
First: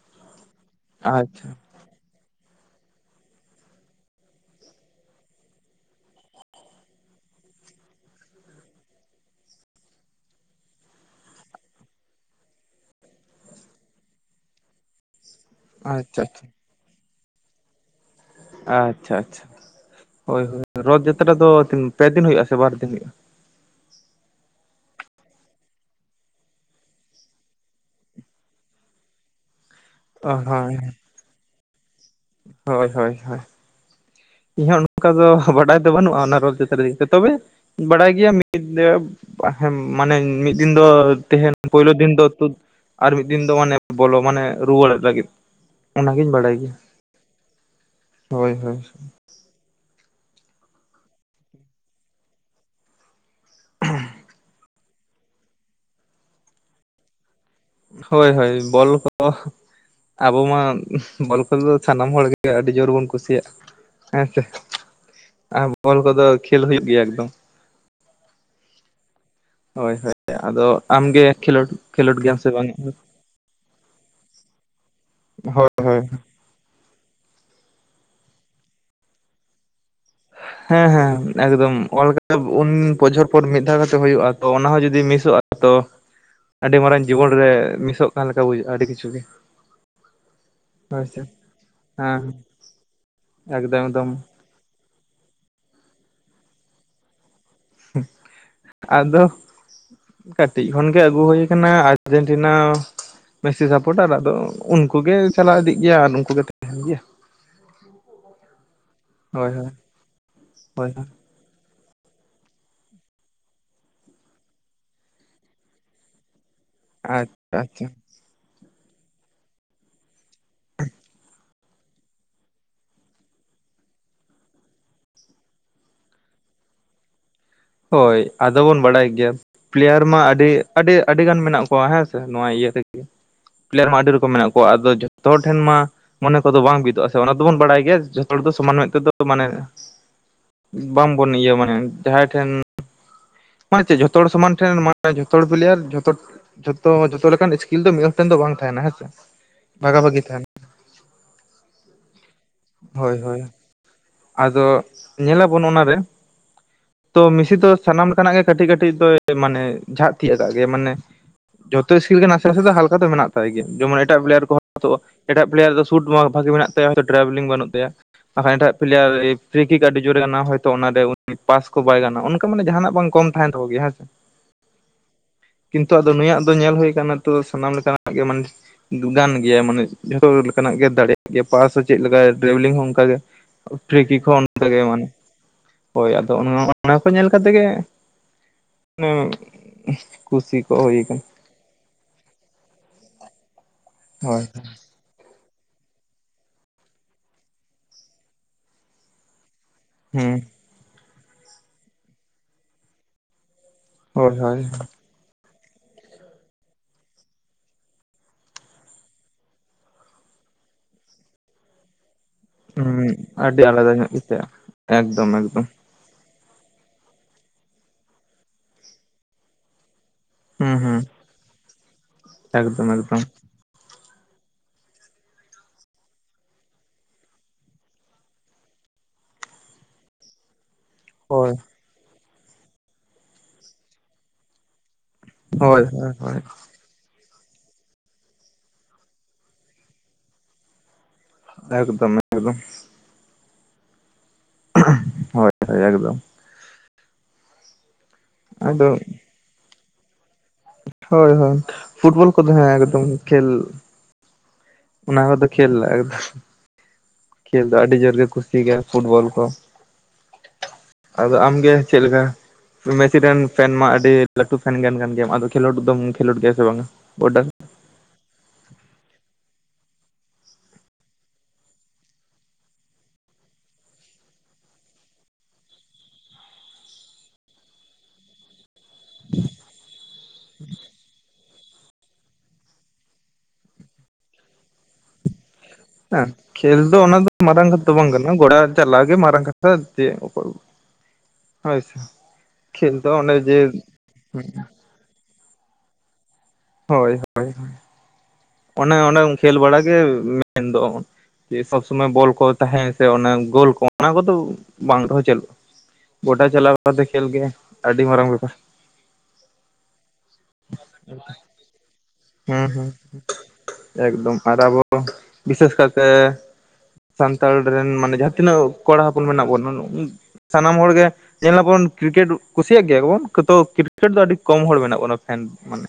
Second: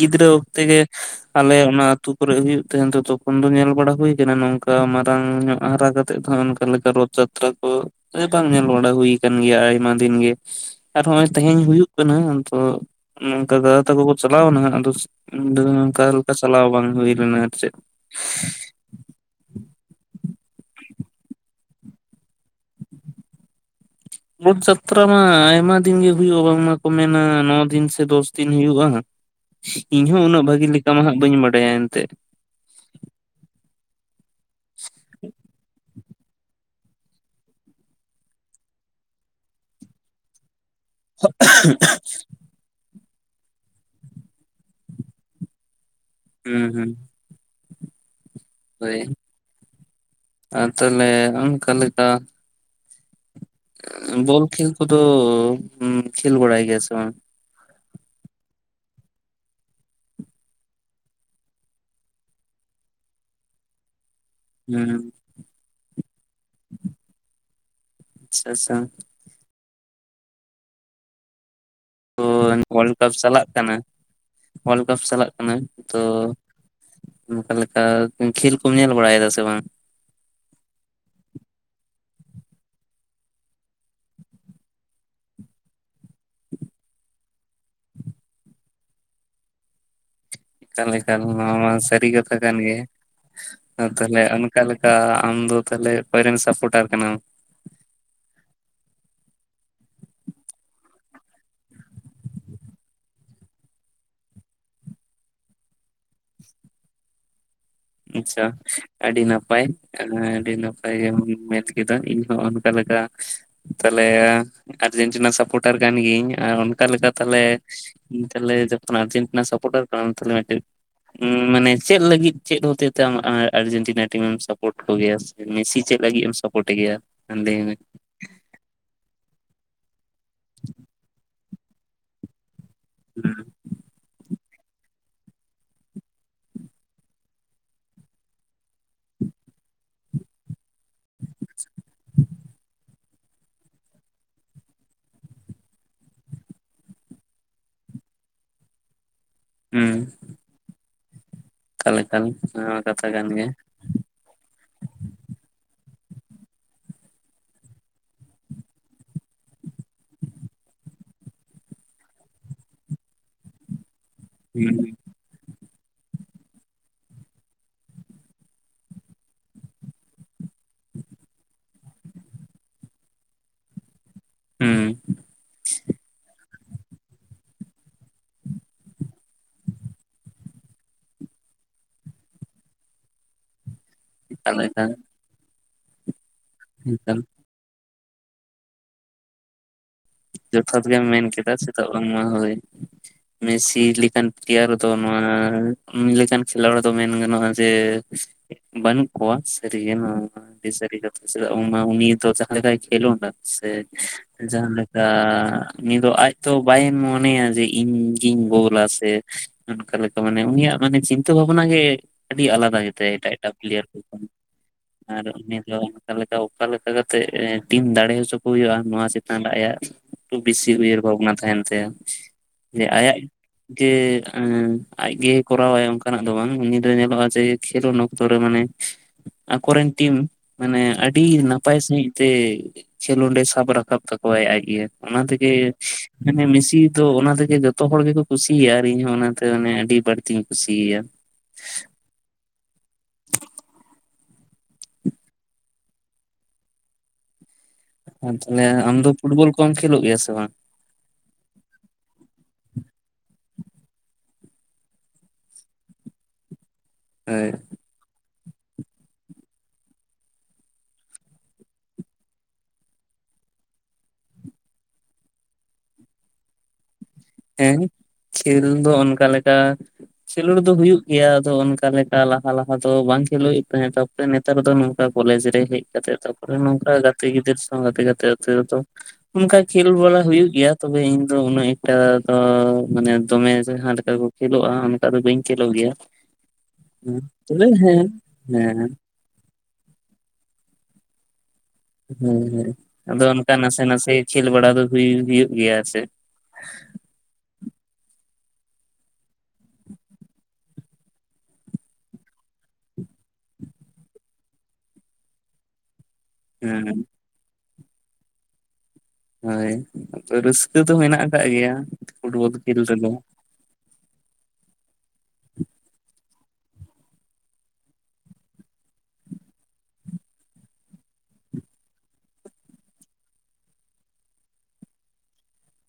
ᱜᱤᱫᱽᱨᱟᱹ ᱚᱠᱛᱮ ᱜᱮ ᱟᱪᱪᱷᱟ ᱟᱞᱮ ᱚᱱᱟ ᱟᱹᱛᱩ ᱠᱚᱨᱮ ᱦᱩᱭᱩᱜ ᱛᱟᱦᱮᱱ ᱫᱚ ᱛᱚᱠᱷᱚᱱ ᱫᱚ ᱧᱮᱞ ᱵᱟᱲᱟ ᱦᱩᱭ ᱠᱟᱱᱟ ᱱᱚᱝ ᱢᱟᱨᱟᱝ ᱧᱚᱜ ᱦᱟᱨᱟ ᱠᱟᱛᱮᱜ ᱫᱚ ᱚᱱᱠᱟ ᱞᱮᱠᱟ ᱨᱚᱛ ᱡᱟᱛᱨᱟ ᱠᱚ [unintelligible] ᱧᱮᱞ ᱵᱟᱲᱟ ᱦᱩᱭ ᱠᱟᱱ ᱜᱮᱭᱟ ᱟᱭᱢᱟ ᱫᱤᱱ ᱜᱮ᱾ ᱟᱨ ᱦᱚᱸᱜ-ᱚᱭ ᱛᱮᱦᱮᱧ ᱦᱩᱭᱩᱜ ᱠᱟᱱᱟ ᱟᱫᱚ ᱱᱚᱝᱠᱟ ᱫᱟᱫᱟ ᱛᱟᱠᱚ ᱠᱚ ᱪᱟᱞᱟᱣᱱᱟ ᱟᱫᱚ [unintelligible] ᱟᱪᱪᱷᱟ ᱞᱮᱠᱟ ᱟᱪᱪᱷᱟ ᱪᱟᱞᱟᱣ ᱵᱟᱝ ᱦᱩᱭ ᱞᱮᱱᱟ ᱟᱨ ᱪᱮᱫ ᱟᱪᱪᱷᱟ ᱟᱪᱪᱷᱟ ᱦᱳᱭ ᱦᱳᱭ ᱨᱚᱛ ᱡᱟᱛᱨᱟ ᱫᱚ ᱯᱮ ᱫᱤᱱ ᱦᱩᱭᱩᱜ-ᱟ ᱥᱮ ᱵᱟᱨ ᱫᱤᱱ ᱦᱩᱭᱩᱜ-ᱟ [unintelligible] ᱡᱟᱛᱨᱟ ᱢᱟ ᱟᱭᱢᱟ ᱫᱤᱱ ᱜᱮ ᱦᱩᱭᱩᱜ ᱵᱟᱝᱢᱟᱠᱚ ᱢᱮᱱᱟ ᱱᱚᱭ ᱫᱤᱱ ᱥᱮ ᱫᱚᱥ ᱫᱤᱱ ᱦᱩᱭᱩᱜ-ᱟ ᱤᱧ ᱦᱚᱸ ᱚ ᱩᱱᱟᱹᱜ ᱵᱷᱟᱹᱜᱤ ᱦᱳᱭ ᱞᱮᱠᱟ ᱢᱟ ᱦᱟᱜ ᱵᱟᱹᱧ ᱵᱟᱰᱟᱭᱟ ᱮᱱᱛᱮᱜ ᱦᱳᱭ ᱦᱳᱭ ᱦᱳᱭ ᱤᱧ ᱦᱚᱸ ᱱᱚᱝᱠᱟ ᱫᱚ ᱵᱟᱰᱟᱭ ᱫᱚ ᱵᱟᱹᱱᱩᱜ-ᱟ ᱚᱱᱟ ᱨᱚᱛ ᱡᱟᱛᱨᱟ [unintelligible] ᱛᱚᱵᱮ ᱵᱟᱲᱟᱭ ᱜᱮᱭᱟ [unintelligible] ᱢᱟᱱᱮ ᱢᱤᱫ ᱫᱤᱱ ᱫᱚ ᱛᱟᱦᱮᱱᱟ ᱯᱩᱭᱞᱩ ᱫᱤᱱ ᱫᱚ [unintelligible] ᱟᱨ ᱢᱤᱫ ᱫᱤᱱ ᱫᱚ ᱢᱟᱱᱮ ᱵᱚᱞᱚ ᱢᱟᱱᱮ ᱨᱩᱣᱟᱹᱲᱮᱫ ᱞᱟᱹᱜᱤᱫ ᱚᱱᱟᱜᱤᱧ ᱵᱟᱲᱟᱭ ᱦᱩᱸ ᱜᱮᱭᱟ ᱦᱩᱸ ᱦᱳᱭ ᱦᱳᱭ ᱟᱨ ᱛᱟᱦᱚᱞᱮ ᱚᱱᱠᱟ ᱞᱮᱠᱟ ᱵᱚᱞ ᱠᱷᱮᱞ ᱠᱚᱫᱚ ᱠᱷᱮᱞ ᱵᱟᱲᱟᱭ ᱜᱮᱭᱟ ᱥᱮ ᱵᱟᱝ ᱦᱳᱭ ᱦᱳᱭ ᱵᱚᱞ ᱠᱚ ᱟᱵᱚ ᱢᱟ ᱵᱚᱞ ᱠᱷᱮᱞ ᱫᱚ ᱥᱟᱱᱟᱢ ᱦᱚᱲ ᱜᱮ ᱟᱹᱰᱤ ᱡᱳᱨ ᱵᱚᱱ ᱠᱩᱥᱤᱭᱟᱜ ᱦᱮᱸ ᱥᱮ [unintelligible] ᱟᱨ ᱵᱚᱞ ᱠᱚᱫᱚ ᱠᱷᱮᱞ ᱦᱩᱭᱩᱜ ᱜᱮᱭᱟ ᱮᱠᱫᱚᱢ ᱟᱪᱪᱷᱟ ᱟᱪᱪᱷᱟ ᱦᱳᱭ ᱦᱳᱭ ᱟᱫᱚ ᱟᱢᱜᱮ ᱠᱷᱮᱞᱳᱰ ᱠᱷᱮᱞᱳᱰ ᱛᱚ ᱜᱮᱭᱟᱢ ᱥᱮ ᱵᱟᱝ ᱚᱣᱟᱨᱞᱰ ᱠᱟᱯ ᱪᱟᱞᱟᱜ ᱠᱟᱱᱟ ᱚᱣᱟᱨᱞᱰ ᱠᱟᱯ ᱪᱟᱞᱟᱜ ᱠᱟᱱᱟ ᱦᱳᱭ ᱛᱚ ᱦᱳᱭ ᱚᱱᱠᱟ ᱞᱮᱠᱟ ᱠᱷᱮᱞ ᱠᱚᱢ ᱧᱮᱞ ᱵᱟᱲᱟᱭᱮᱫᱟ ᱥᱮ ᱵᱟᱝ ᱦᱮᱸ ᱦᱮᱸ ᱮᱠᱫᱚᱢ ᱞᱰ ᱠᱟᱯ ᱩᱱ ᱵᱚᱪᱷᱚᱨ ᱯᱚᱨ ᱢᱤᱫ ᱫᱷᱟᱣ ᱠᱟᱛᱮ ᱦᱩᱭᱩᱜᱼᱟ ᱛᱚ ᱚᱱᱟᱦᱚᱸ ᱡᱩᱫᱤ ᱢᱤᱥᱚᱜᱼᱟ ᱛᱚ ᱟᱹᱰᱤ ᱢᱟᱨᱟᱝ ᱡᱤᱵᱚᱱ ᱨᱮ ᱢᱤᱥᱚᱜ ᱠᱟᱱ ᱞᱮᱠᱟ ᱵᱩᱡᱷᱟᱹᱜᱼᱟ ᱟᱹᱰᱤ ᱠᱤᱪᱷᱩ ᱜᱮ ᱦᱳᱭ ᱠᱟᱞᱮᱠᱟᱞ ᱥᱮ ᱱᱚᱣᱟ ᱥᱟᱹᱨᱤ ᱦᱮᱸ ᱠᱟᱛᱷᱟ ᱠᱟᱱ ᱜᱮ ᱮᱠᱫᱚᱢ ᱮᱠᱫᱚᱢ ᱛᱟᱦᱚᱞᱮ ᱚᱠᱟ ᱞᱮᱠᱟ ᱟᱢ ᱫᱚ ᱛᱟᱦᱮ ᱚᱠᱚᱭᱨᱮᱢ ᱥᱟᱯᱴᱟᱨ ᱠᱟᱱᱟᱢ [unintelligible] ᱟᱫᱚ ᱠᱟᱹᱴᱤᱡ ᱠᱷᱚᱱᱜᱮ ᱟᱹᱜᱩ ᱦᱩᱭ ᱟᱠᱟᱱᱟ ᱟᱨᱡᱮᱱᱴᱤᱱᱟ ᱵᱮᱥᱤ ᱥᱟᱯᱚᱴᱟᱨ ᱟᱫᱚ ᱩᱱᱠᱩ ᱜᱮ ᱪᱟᱞᱟᱣ ᱤᱫᱤᱜ ᱜᱮᱭᱟ ᱟᱨ ᱩᱱᱠᱩ ᱜᱮ ᱛᱟᱦᱮᱱ ᱜᱮᱭᱟ ᱟᱪᱷᱟ ᱟᱹᱰᱤ ᱦᱳᱭ ᱱᱟᱯᱟᱭ ᱦᱳᱭ ᱟᱹᱰᱤ ᱱᱟᱯᱟᱭ ᱦᱳᱭ ᱜᱮᱢ ᱠᱮᱫᱟ ᱤᱧ ᱦᱚᱸ ᱚᱱᱠᱟ ᱞᱮᱠᱟ ᱛᱟᱞᱮ ᱟᱨᱡᱮᱱᱴᱤᱱᱟ ᱥᱟᱯᱳᱴᱟᱨ ᱠᱟᱱ ᱜᱤᱭᱟᱹᱧ ᱟᱨ ᱚᱱᱠᱟ ᱞᱮᱠᱟ ᱟᱪᱪᱷᱟ ᱛᱟᱦᱞᱮ ᱟᱪᱪᱷᱟ ᱛᱟᱦᱮ ᱡᱚᱠᱷᱚᱱ ᱟᱨᱡᱮᱱᱴᱤᱱᱟ ᱥᱟᱯᱴᱟᱨ ᱠᱟᱱᱟ ᱛᱟᱦᱮ ᱢᱤᱫᱴᱮᱱ ᱢᱟᱱᱮ ᱪᱮᱫ ᱞᱟᱹᱜᱤᱫ ᱪᱮᱫ ᱦᱚᱛᱮᱡ ᱛᱮ ᱟᱢ ᱟᱨᱡᱮᱱᱴᱤᱱᱟ ᱴᱤᱢᱮᱢ ᱥᱟᱯᱳᱨᱴ ᱠᱚᱜᱮᱭᱟ ᱥᱮ ᱢᱮᱥᱤ ᱪᱮᱫ ᱞᱟᱹᱜᱤᱫ ᱮᱢ ᱥᱟᱯᱳᱨᱴ ᱜᱮᱭᱟ [unintelligible] ᱢᱮ ᱦᱚᱭ ᱟᱫᱚ ᱵᱚᱱ ᱵᱟᱲᱟᱭ ᱜᱮᱭᱟ ᱯᱞᱮᱭᱟᱨ ᱢᱟ ᱟᱹᱰᱤ ᱟᱹᱰᱤ ᱟᱹᱰᱤ ᱜᱟᱱ ᱢᱮᱱᱟᱜ ᱠᱚᱣᱟ ᱦᱮᱸᱥ ᱱᱚᱣᱟ ᱤᱭᱟᱹ ᱨᱮᱜᱮ ᱦᱩᱸ ᱯᱞᱮᱭᱟᱨ ᱢᱟ ᱟᱹᱰᱤ ᱨᱚᱠᱚᱢ ᱢᱮᱱᱟᱜ ᱠᱚᱣᱟ ᱟᱫᱚ ᱡᱚᱛᱚ ᱦᱚᱲ ᱴᱷᱮᱱ ᱢᱟ ᱢᱚᱱᱮ ᱠᱚᱫᱚ ᱵᱟᱝ ᱵᱤᱫᱚᱜ ᱟᱥᱮ ᱚᱱᱟ ᱫᱚᱵᱚᱱ ᱵᱟᱲᱟᱭ ᱜᱮᱭᱟ ᱡᱚᱛᱚ ᱦᱚᱲ ᱫᱚ ᱥᱚᱢᱟᱱ ᱢᱮᱫ ᱛᱮᱫᱚ ᱢᱟᱱᱮ ᱵᱟᱝ ᱵᱚᱱ ᱤᱭᱟᱹ ᱢᱟᱱᱮ ᱡᱟᱦᱟᱸᱭ ᱴᱷᱮᱱ ᱢᱟᱱᱮ ᱪᱮᱫ ᱡᱷᱚᱛᱚ ᱦᱚᱲ ᱥᱚᱢᱟᱱ ᱴᱷᱮᱱ ᱢ ᱡᱚᱛᱚ ᱦᱚᱲ ᱯᱞᱮᱭᱟᱨ ᱡᱚᱛᱚ ᱡᱚᱛᱚ ᱡᱚᱛᱚ ᱞᱮᱠᱟᱱ ᱥᱠᱤᱞ ᱫᱚ ᱢᱤᱫ ᱦᱚᱲ ᱴᱮᱱ ᱫᱚ ᱵᱟᱝ ᱛᱟᱦᱮᱱᱟ ᱦᱮᱸᱥᱮ ᱵᱷᱟᱜᱟ ᱵᱷᱟᱜᱤ ᱛᱟᱦᱮᱱᱟ ᱛᱟᱞᱮ ᱛᱟᱞ ᱦᱚᱭ ᱦᱚᱭ ᱟᱫᱚ ᱧᱮᱞᱟᱵᱚᱱ ᱚᱱᱟᱨᱮ ᱛᱚ ᱢᱤᱥᱤ ᱫᱚ ᱥᱟᱱᱟᱢ ᱞᱮᱠᱟᱱᱟᱜ ᱜᱮ ᱠᱟᱹᱴᱤᱡ ᱠᱟᱹᱴᱤᱡ ᱫᱚ ᱢᱟᱱᱮ ᱡᱷᱟᱜ ᱛᱤᱭᱤᱭᱟ ᱟᱠᱟᱫ ᱜᱮᱭᱟ ᱢᱟᱱᱮ ᱡᱚᱛ ᱥᱠᱤᱞ ᱜᱮ ᱱᱟᱥᱮ ᱱᱟᱥᱮ ᱫᱚ ᱦᱟᱞᱠᱟ ᱫᱚ ᱢᱮᱱᱟᱜ ᱛᱟᱭ ᱜᱮᱭᱟ ᱡᱮᱢᱚᱱ ᱮᱴᱟᱜ ᱯᱞᱮᱭᱟᱨ ᱦᱩᱸ ᱠᱚᱛᱚᱜᱼᱟ ᱮᱴᱟᱜ ᱯᱞᱮᱭᱟᱨ ᱫᱚ ᱥᱩᱴ ᱵᱷᱟᱜᱮ ᱢᱮᱱᱟᱜ ᱛᱟᱭᱟ ᱴᱨᱟᱵᱷᱮᱞᱤᱝ ᱵᱟᱹᱱᱩᱜ ᱛᱟᱭᱟ ᱟᱨᱟᱱ ᱮᱴᱟᱜ ᱞᱨᱤᱭᱟᱨ ᱯᱷᱨᱤ ᱠᱚ ᱟᱹᱰᱤ ᱡᱳᱨ ᱠᱟᱱᱟ ᱦᱚᱛᱚ ᱚᱱᱟᱨᱮ ᱩᱱᱤ ᱯᱟᱥ ᱠᱚ ᱵᱟᱭ ᱜᱟᱱ ᱚᱱᱠᱟ ᱢᱟᱱᱮ ᱡᱟᱦᱟᱱᱟᱜ ᱵᱟᱝ ᱠᱚᱢ ᱦᱟᱜ [unintelligible] [inaudible] ᱠᱤᱱᱛᱩ ᱟᱫᱚ ᱱᱩᱭᱟᱜ ᱫᱚ ᱧᱮᱞ ᱦᱩᱭᱩᱭᱟ ᱟᱠᱟᱱᱟ ᱛᱚ ᱥᱟᱱᱟᱢ ᱞᱮᱠᱟᱱᱟᱜ ᱜᱮ ᱢᱟᱱᱮ ᱜᱟᱱ ᱜᱮᱭᱟ ᱢᱟᱱᱮ ᱡᱷᱚᱛᱚ ᱞᱮᱠᱟᱱᱟᱜ ᱜᱮ ᱫᱟᱲᱮᱭᱟᱜ ᱜᱮᱭᱟ ᱯᱟᱥ ᱪᱮᱫᱠᱟ ᱴᱨᱟᱵᱷᱮᱞᱤᱝ ᱦᱚᱸ ᱚᱱᱠᱟᱜᱮ ᱴᱨᱮᱠ ᱦᱚᱸ ᱮᱠᱟᱞ ᱚᱱᱠᱟᱜᱮ ᱮᱠᱟᱞ ᱢᱟᱱᱮ ᱦᱚᱭ ᱟᱫᱚ ᱚᱱᱟ ᱚᱱᱟ ᱠᱚ ᱮᱠᱟᱞ ᱧᱮᱞ ᱠᱟᱛᱮ ᱜᱮ ᱠᱩᱥᱤ ᱠᱚ ᱡᱚᱛᱷᱟᱛ ᱦᱩᱭ ᱜᱮᱢ ᱟᱠᱟᱱᱟ ᱢᱮᱱ ᱠᱮᱫᱟ ᱪᱮᱫᱟᱜ ᱵᱟᱝᱢᱟ ᱦᱚᱭ ᱢᱮᱥᱤ ᱞᱮᱠᱟᱱ ᱦᱳᱭ ᱯᱨᱮᱭᱟᱨ ᱫᱚ ᱱᱚᱣᱟ ᱞᱮᱠᱟᱱ ᱠᱷᱮᱞᱳᱣᱟᱲ ᱫᱚ ᱢᱮᱱ ᱜᱟᱱᱚᱜᱼᱟ ᱡᱮ ᱵᱟᱱᱩ ᱠᱚᱣᱟ ᱥᱟᱹᱨᱤᱜᱮ ᱦᱮᱸ ᱫᱤᱥᱟᱹᱨᱤ ᱠᱟᱛᱷᱟ ᱪᱮᱫᱟᱜ ᱵᱟᱝ ᱢᱟ ᱩᱱᱤ ᱫᱚ ᱡᱟᱦᱟᱸ ᱞᱮᱠᱟᱭ ᱠᱷᱮᱞᱳᱜ ᱮᱱᱟ ᱥᱮ ᱦᱳᱭ ᱦᱳᱭ ᱡᱟᱦᱟᱸ ᱞᱮᱠᱟ ᱟ ᱩᱱᱤ ᱫᱚ ᱟᱡ ᱫᱚ ᱵᱟᱭ ᱢᱚᱱᱮᱭᱟ ᱡᱮ ᱤᱧ ᱜᱤᱧ ᱜᱳᱞᱟ ᱥᱮ ᱚᱱᱠᱟ ᱞᱮᱠᱟ ᱢᱟᱱᱮ ᱩᱱᱤᱭᱟᱜ ᱢᱟᱱᱮ ᱪᱤᱱᱛᱟᱹ ᱵᱷᱟᱵᱱᱟ ᱜᱮ ᱟᱹᱰᱤ ᱟᱞᱟᱫᱟ ᱜᱮᱛᱟᱭᱟ ᱦᱩᱸ ᱮᱴᱟᱜ ᱮᱴᱟᱜ ᱟᱹᱰᱤ ᱯᱮᱞᱮᱭᱟᱨ ᱟᱞᱟᱫᱟ ᱠᱚ ᱧᱚᱜ ᱠᱷᱚᱱ ᱜᱮᱛᱟᱭᱟ ᱟᱨ ᱮᱠᱫᱚᱢ ᱩᱱᱤ ᱮᱠᱫᱚᱢ ᱫᱚ ᱛᱟᱦᱞᱮᱠᱟ ᱚᱠᱟ ᱞᱮᱠᱟ ᱠᱟᱛᱮᱜ ᱴᱤᱢ ᱫᱟᱲᱮ ᱦᱚᱪᱚ ᱠᱚ ᱦᱩᱭᱩᱜᱼᱟ ᱱᱚᱣᱟ ᱪᱮᱛᱟᱱ ᱨᱮ ᱟᱭᱟᱜ ᱵᱮᱥᱤ ᱦᱩᱸ ᱦᱩᱸ ᱩᱭᱦᱟᱹᱨ ᱵᱷᱟᱵᱽᱱᱟ ᱛᱟᱦᱮᱱ ᱛᱟᱭᱟ ᱡᱮ ᱮᱠᱫᱚᱢ ᱟᱭᱟᱜ ᱮᱠᱫᱚᱢ ᱡᱮ ᱟᱡᱜᱮ ᱠᱚᱨᱟᱣᱟᱭ ᱚᱱᱠᱟᱱᱟᱜ ᱫᱚ ᱵᱟᱝ ᱩᱱᱤ ᱫᱚ ᱧᱮᱞᱚᱜᱼᱟ ᱡᱮ ᱠᱷᱮᱞ ᱚᱠᱛᱚᱨ ᱢᱟᱱ ᱠᱚᱨᱮᱱ ᱴᱤᱢ ᱢᱟᱱ ᱟᱹᱰᱤ ᱦᱳᱭ ᱱᱟᱯᱟᱭ ᱥᱟᱹᱦᱤᱡ ᱛᱮ ᱠᱷᱮᱞᱳᱸᱰᱮ ᱥᱟᱵ ᱨᱟᱠᱟᱵ ᱛᱟᱠᱚᱣᱟᱭ ᱟᱡ ᱤᱭᱟᱹ ᱚᱱᱟ ᱛᱮ ᱦᱳᱭ ᱦᱳᱭ ᱦᱳᱭ ᱢᱟᱱᱮ ᱢᱮᱥᱤ ᱛᱚ ᱚᱱᱟ ᱛᱮᱜᱮ ᱡᱚᱛᱚ ᱦᱚᱲ ᱜᱮᱠᱚ ᱠᱩᱥᱤᱭᱟᱭᱼᱟ ᱟᱨ ᱤᱧᱦ ᱚᱱᱟᱛᱮ ᱢᱟᱱᱮ ᱟᱹᱰᱤ ᱵᱟᱹᱲᱛᱤᱧ ᱠᱩᱥᱤᱭᱟᱭᱟ ᱮᱠᱫᱚᱢ ᱮᱠᱫᱚᱢ [inaudible] ᱦᱚᱭ ᱦᱚᱭ ᱮᱠᱫᱚᱢ ᱦᱮᱸ ᱛᱟᱦᱚᱞᱮ ᱟᱫᱚ ᱟᱢ ᱫᱚ ᱯᱷᱩᱴᱵᱚᱞ ᱠᱚᱢ ᱠᱷᱮᱞᱚᱜ ᱜᱮᱭᱟ ᱥᱮ ᱵᱟᱝ ᱦᱳᱭ ᱦᱳᱭ ᱯᱷᱩᱴᱵᱚᱞ ᱠᱚᱫᱚ ᱦᱮᱸ ᱮᱠᱫᱚᱢ ᱠᱷᱮᱞ ᱚᱱᱟ ᱠᱚᱫᱚ ᱠᱷᱮᱞ ᱮᱠᱫᱚᱥ ᱠᱷᱮᱞ ᱫᱚ ᱟᱹᱰᱤ ᱡᱳᱨ ᱜᱮ ᱠᱩᱥᱤ᱾ ᱴᱷᱤᱠ ᱜᱮᱭᱟ ᱯᱷᱩᱴᱵᱚᱞ ᱠᱚ ᱟᱫᱚ ᱟᱢᱜᱮ ᱪᱮᱫ ᱞᱮᱠᱟ? ᱢᱮᱥᱤ ᱨᱮᱱ ᱯᱷᱮᱱ ᱢᱟ ᱟᱹᱰᱤ ᱞᱟᱹᱴᱩ ᱯᱷᱮᱱ ᱜᱟᱱ ᱠᱟᱱ ᱜᱮᱭᱟᱢ ᱟᱫᱚ ᱠᱷᱮᱞᱳᱰ ᱫᱚᱢ ᱠᱷᱮᱞᱳᱰ ᱜᱮᱭᱟ ᱥᱮ ᱵᱟᱝᱟ ᱜᱚᱰᱟ ᱨᱮ? ᱦᱮᱝ ᱠᱷᱮᱞ ᱫᱚ ᱚᱱᱠᱟ ᱞᱮᱠᱟ ᱠᱷᱮᱞᱳᱰ ᱫᱚ ᱦᱩᱭᱩᱜ ᱜᱮᱭᱟ ᱟᱫᱚ ᱚᱱᱠᱟ ᱞᱮᱠᱟ ᱞᱟᱦᱟ ᱞᱟᱦᱟ ᱫᱚ ᱵᱟᱝ ᱠᱷᱮᱞ ᱦᱩᱭᱩᱜ ᱛᱟᱦᱮᱫ, ᱛᱟᱯᱚᱨ ᱱᱮᱛᱟᱨ ᱫᱚ ᱱᱚᱝᱠᱟ ᱠᱚᱞᱮᱡᱽ ᱨᱮ ᱦᱮᱡ ᱠᱟᱛᱮᱜ ᱛᱟᱨ ᱯᱚᱨᱮ ᱱᱚᱝᱠᱟ ᱜᱟᱛᱮ ᱜᱤᱫᱟᱹᱨ ᱥᱟᱶ ᱜᱟᱛᱮ ᱜᱟᱛᱮ ᱠᱟᱛᱮ ᱟᱹᱛᱩ, ᱚᱱᱠᱟ ᱠᱷᱮᱞ ᱵᱟᱲᱟ ᱦᱩᱭᱩᱜ ᱜᱮᱭᱟ ᱛᱚᱵᱮ ᱤᱧ ᱫᱚ ᱩᱱᱟᱹᱜ ᱮᱠᱴᱟ ᱛᱚ ᱢᱟᱱᱮ ᱫᱚᱢᱮ ᱡᱟᱦᱟᱸ ᱞᱮᱠᱟ ᱠᱚ ᱠᱷᱮᱞᱳᱜᱼᱟ, ᱚᱱᱠᱟ ᱫᱚ ᱵᱟᱹᱧ ᱠᱷᱮᱞᱚᱜ ᱜᱮᱭᱟ, ᱦᱮᱸ ᱠᱷᱮᱞ ᱫᱚ ᱚᱱᱟ ᱫᱚ ᱛᱚᱵᱮ ᱢᱟᱨᱟᱝ ᱠᱟᱛᱷᱟ ᱫᱚ ᱦᱮᱸ ᱵᱟᱝ ᱠᱟᱱᱟ ᱜᱚᱲᱟ ᱦᱮᱸ ᱪᱟᱞᱟᱣ ᱜᱮ ᱢᱟᱨᱟᱝ ᱠᱟᱛᱷᱟ ᱛᱮ ᱚᱠᱚᱭ ᱚᱠ ᱦᱮᱸ ᱦᱮᱸ ᱠᱷᱮᱞ ᱫᱚ ᱟᱫᱚ ᱚᱱᱮ ᱚᱱᱠᱟ ᱡᱮ ᱱᱟᱥᱮ ᱱᱟᱥᱮ ᱠᱷᱮᱞ ᱵᱟᱲᱟ ᱫᱚ ᱦᱩᱭ ᱦᱩᱭᱩᱜ ᱜᱮᱭᱟ ᱥᱮ᱾ ᱦᱳᱭ ᱦᱳᱭ ᱦᱳᱭ᱾ ᱚᱱᱮ ᱚᱸᱰᱮᱢ ᱠᱷᱹᱮᱞ ᱵᱟᱲᱟ ᱜᱮ ᱢᱮᱱ ᱫᱚ᱾ ᱡᱮ ᱥᱚᱵᱽ ᱥᱚᱢᱚᱭ ᱵᱚᱞ ᱠᱚ ᱛᱟᱦᱮᱸ ᱥᱮ ᱚᱱᱟ ᱜᱳᱞ ᱠᱚ ᱚᱱᱟ ᱠᱚᱫᱚ ᱵᱟᱝ ᱨᱮᱦᱚ ᱪᱟᱹᱞᱩᱜᱼᱟ᱾ ᱜᱚᱰᱟ ᱪᱟᱞᱟᱣ ᱦᱮᱸ ᱠᱟᱛᱮ ᱠᱷᱮᱞ ᱜᱮ ᱟᱹᱰᱤ ᱢᱟᱨᱟᱝ ᱵᱮᱯᱟᱨ᱾ ᱦᱳᱭ ᱟᱫᱚ ᱨᱟᱹᱥᱠᱟᱹ ᱫᱚ ᱢᱮᱱᱟᱜ ᱟᱠᱟᱫ ᱜᱮᱭᱟ ᱯᱷᱩᱴᱵᱚᱞ ᱦᱩᱸ ᱠᱷᱮᱞ ᱦᱩᱸ ᱨᱮᱫᱚ, ᱮᱠᱫᱚᱢ ᱟᱨ ᱟᱵᱚ ᱵᱤᱥᱮᱥ ᱠᱟᱨᱛᱮ ᱥᱟᱱᱛᱟᱲ ᱨᱮᱱ ᱢᱟᱱᱮ ᱡᱟᱦᱟᱸ ᱛᱤᱱᱟᱹᱜ ᱠᱚᱲᱟ ᱦᱚᱯᱚᱱ ᱢᱮᱱᱟᱜ ᱵᱚᱱ ᱢᱟᱱᱮ ᱥᱟᱱᱟᱢ ᱦᱚᱲᱜᱮ ᱧᱮᱞᱟᱵᱚᱱ ᱠᱤᱨᱠᱮᱴ ᱠᱩᱥᱤᱭᱟᱜ ᱜᱮᱭᱟ ᱠᱚᱵᱚᱱᱚ ᱠᱤᱛᱩ ᱠᱤᱨᱠᱮᱴ ᱫᱚ ᱟᱹᱰᱤ ᱠᱚᱢ ᱦᱚᱲ ᱢᱮᱱᱟᱜ ᱵᱚᱱᱟ ᱯᱷᱮᱱ ᱢᱟᱱᱮ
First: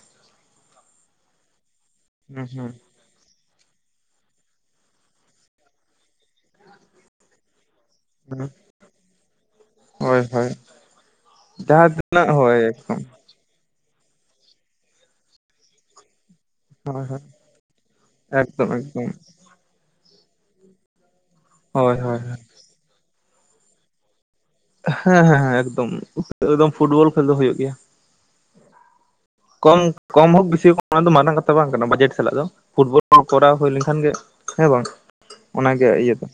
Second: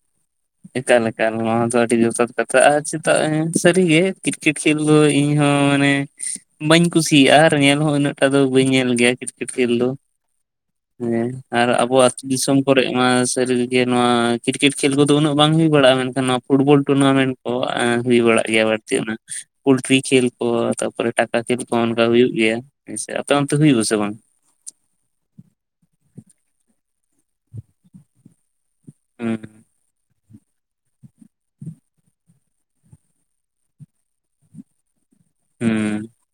ᱮᱠᱟᱞ ᱮᱠᱟᱞ ᱱᱚᱣᱟ ᱫᱚ ᱟᱹᱰᱤ ᱡᱚᱛᱷᱟᱛ ᱠᱟᱛᱷᱟ, ᱦᱩᱸ ᱟᱨ ᱪᱮᱫ ᱛᱟᱜ ᱦᱮᱸ ᱥᱟᱹᱨᱤᱜᱮ ᱠᱤᱨᱠᱮᱴ ᱠᱷᱮᱞ ᱫᱚ ᱤᱧ ᱦᱚᱸ ᱢᱟᱱᱮ ᱵᱟᱹᱧ ᱠᱩᱥᱤᱭᱟᱜᱼᱟ ᱟᱨ ᱧᱮᱞ ᱦᱚᱸ ᱩᱱᱟᱹᱜ ᱴᱟ ᱫᱚ ᱦᱩᱸ ᱵᱟᱹᱧ ᱧᱮᱞ ᱜᱮᱭᱟ ᱠᱤᱨᱠᱮᱴ ᱠᱷᱮᱞ ᱫᱚ᱾ ᱦᱳᱭ ᱦᱳᱭ ᱦᱮᱸ ᱟᱨ ᱡᱟᱦᱟᱸ ᱟᱵᱚ ᱟᱹᱛᱩ ᱛᱤᱱᱟᱹᱜ ᱫᱤᱥᱚᱢ ᱦᱳᱭ ᱠᱚᱨᱮ ᱮᱠᱫᱚᱢ ᱢᱟ ᱥᱟᱹᱨᱤ ᱜᱤ ᱡᱮ ᱱᱚᱣᱟ ᱠᱤᱨᱠᱮᱴ ᱠᱷᱮᱞ ᱠᱚᱫᱚ ᱩᱱᱟᱹᱜ ᱵᱟᱝ ᱦᱩᱭ ᱵᱟᱲᱟᱜᱼᱟ ᱢᱮᱱᱠᱷᱟᱱ ᱱᱚᱣᱟ ᱯᱷᱩᱴᱵᱚᱞ ᱴᱩᱨᱱᱟᱢᱮᱱᱴ ᱠᱚ ᱦᱩᱭ ᱵᱟᱲᱟᱜ ᱜᱮᱭᱟ ᱮᱠᱫᱚᱢ ᱵᱟᱹᱲᱛᱤ ᱮᱠᱫᱚᱢ ᱚᱱᱟ ᱯᱚᱞᱴᱨᱤ ᱠᱷᱮᱞ ᱠᱚ ᱛᱟᱯᱚᱨᱮ ᱴᱟᱠᱟ ᱠᱷᱮᱞ ᱠᱷᱚᱸ ᱦᱳᱭ ᱚᱱᱠᱟ ᱦᱳᱭ ᱦᱩᱭᱩᱜ ᱜᱮᱭᱟ ᱦᱟᱹᱭ ᱥᱮ ᱟᱯᱮ ᱚᱱᱛᱮ ᱦᱩᱭᱩᱜ ᱟᱥᱮ ᱵᱟᱝ? ᱦᱮᱸ ᱦᱮᱸ ᱦᱮᱸ ᱮᱠᱫᱚᱢ ᱮᱠᱫᱚᱢ ᱯᱷᱩᱴᱵᱚᱞ ᱠᱷᱮᱞ ᱫᱚ ᱦᱩᱭᱩᱜ ᱜᱮᱭᱟ᱾ ᱦᱮᱸ ᱠᱚᱢ ᱦᱳᱠ ᱵᱤᱥᱤ ᱦᱳᱠ ᱚᱱᱟ ᱫᱚ ᱢᱟᱨᱟᱝ ᱠᱟᱛᱷᱟ ᱵᱟᱝ ᱠᱟᱱᱟ ᱵᱟᱡᱮᱴ ᱥᱟᱞᱟᱜ ᱫᱚ ᱯᱷᱩᱴᱵᱚᱞ ᱠᱷᱮᱞ ᱠᱚᱨᱟᱣ ᱦᱩᱭ ᱞᱮᱠᱷᱟᱱ ᱜᱮ ᱦᱮᱸ ᱵᱟᱝ ᱚᱱᱟᱜᱮ ᱦᱩᱸ ᱤᱭᱟᱹ ᱫᱚ᱾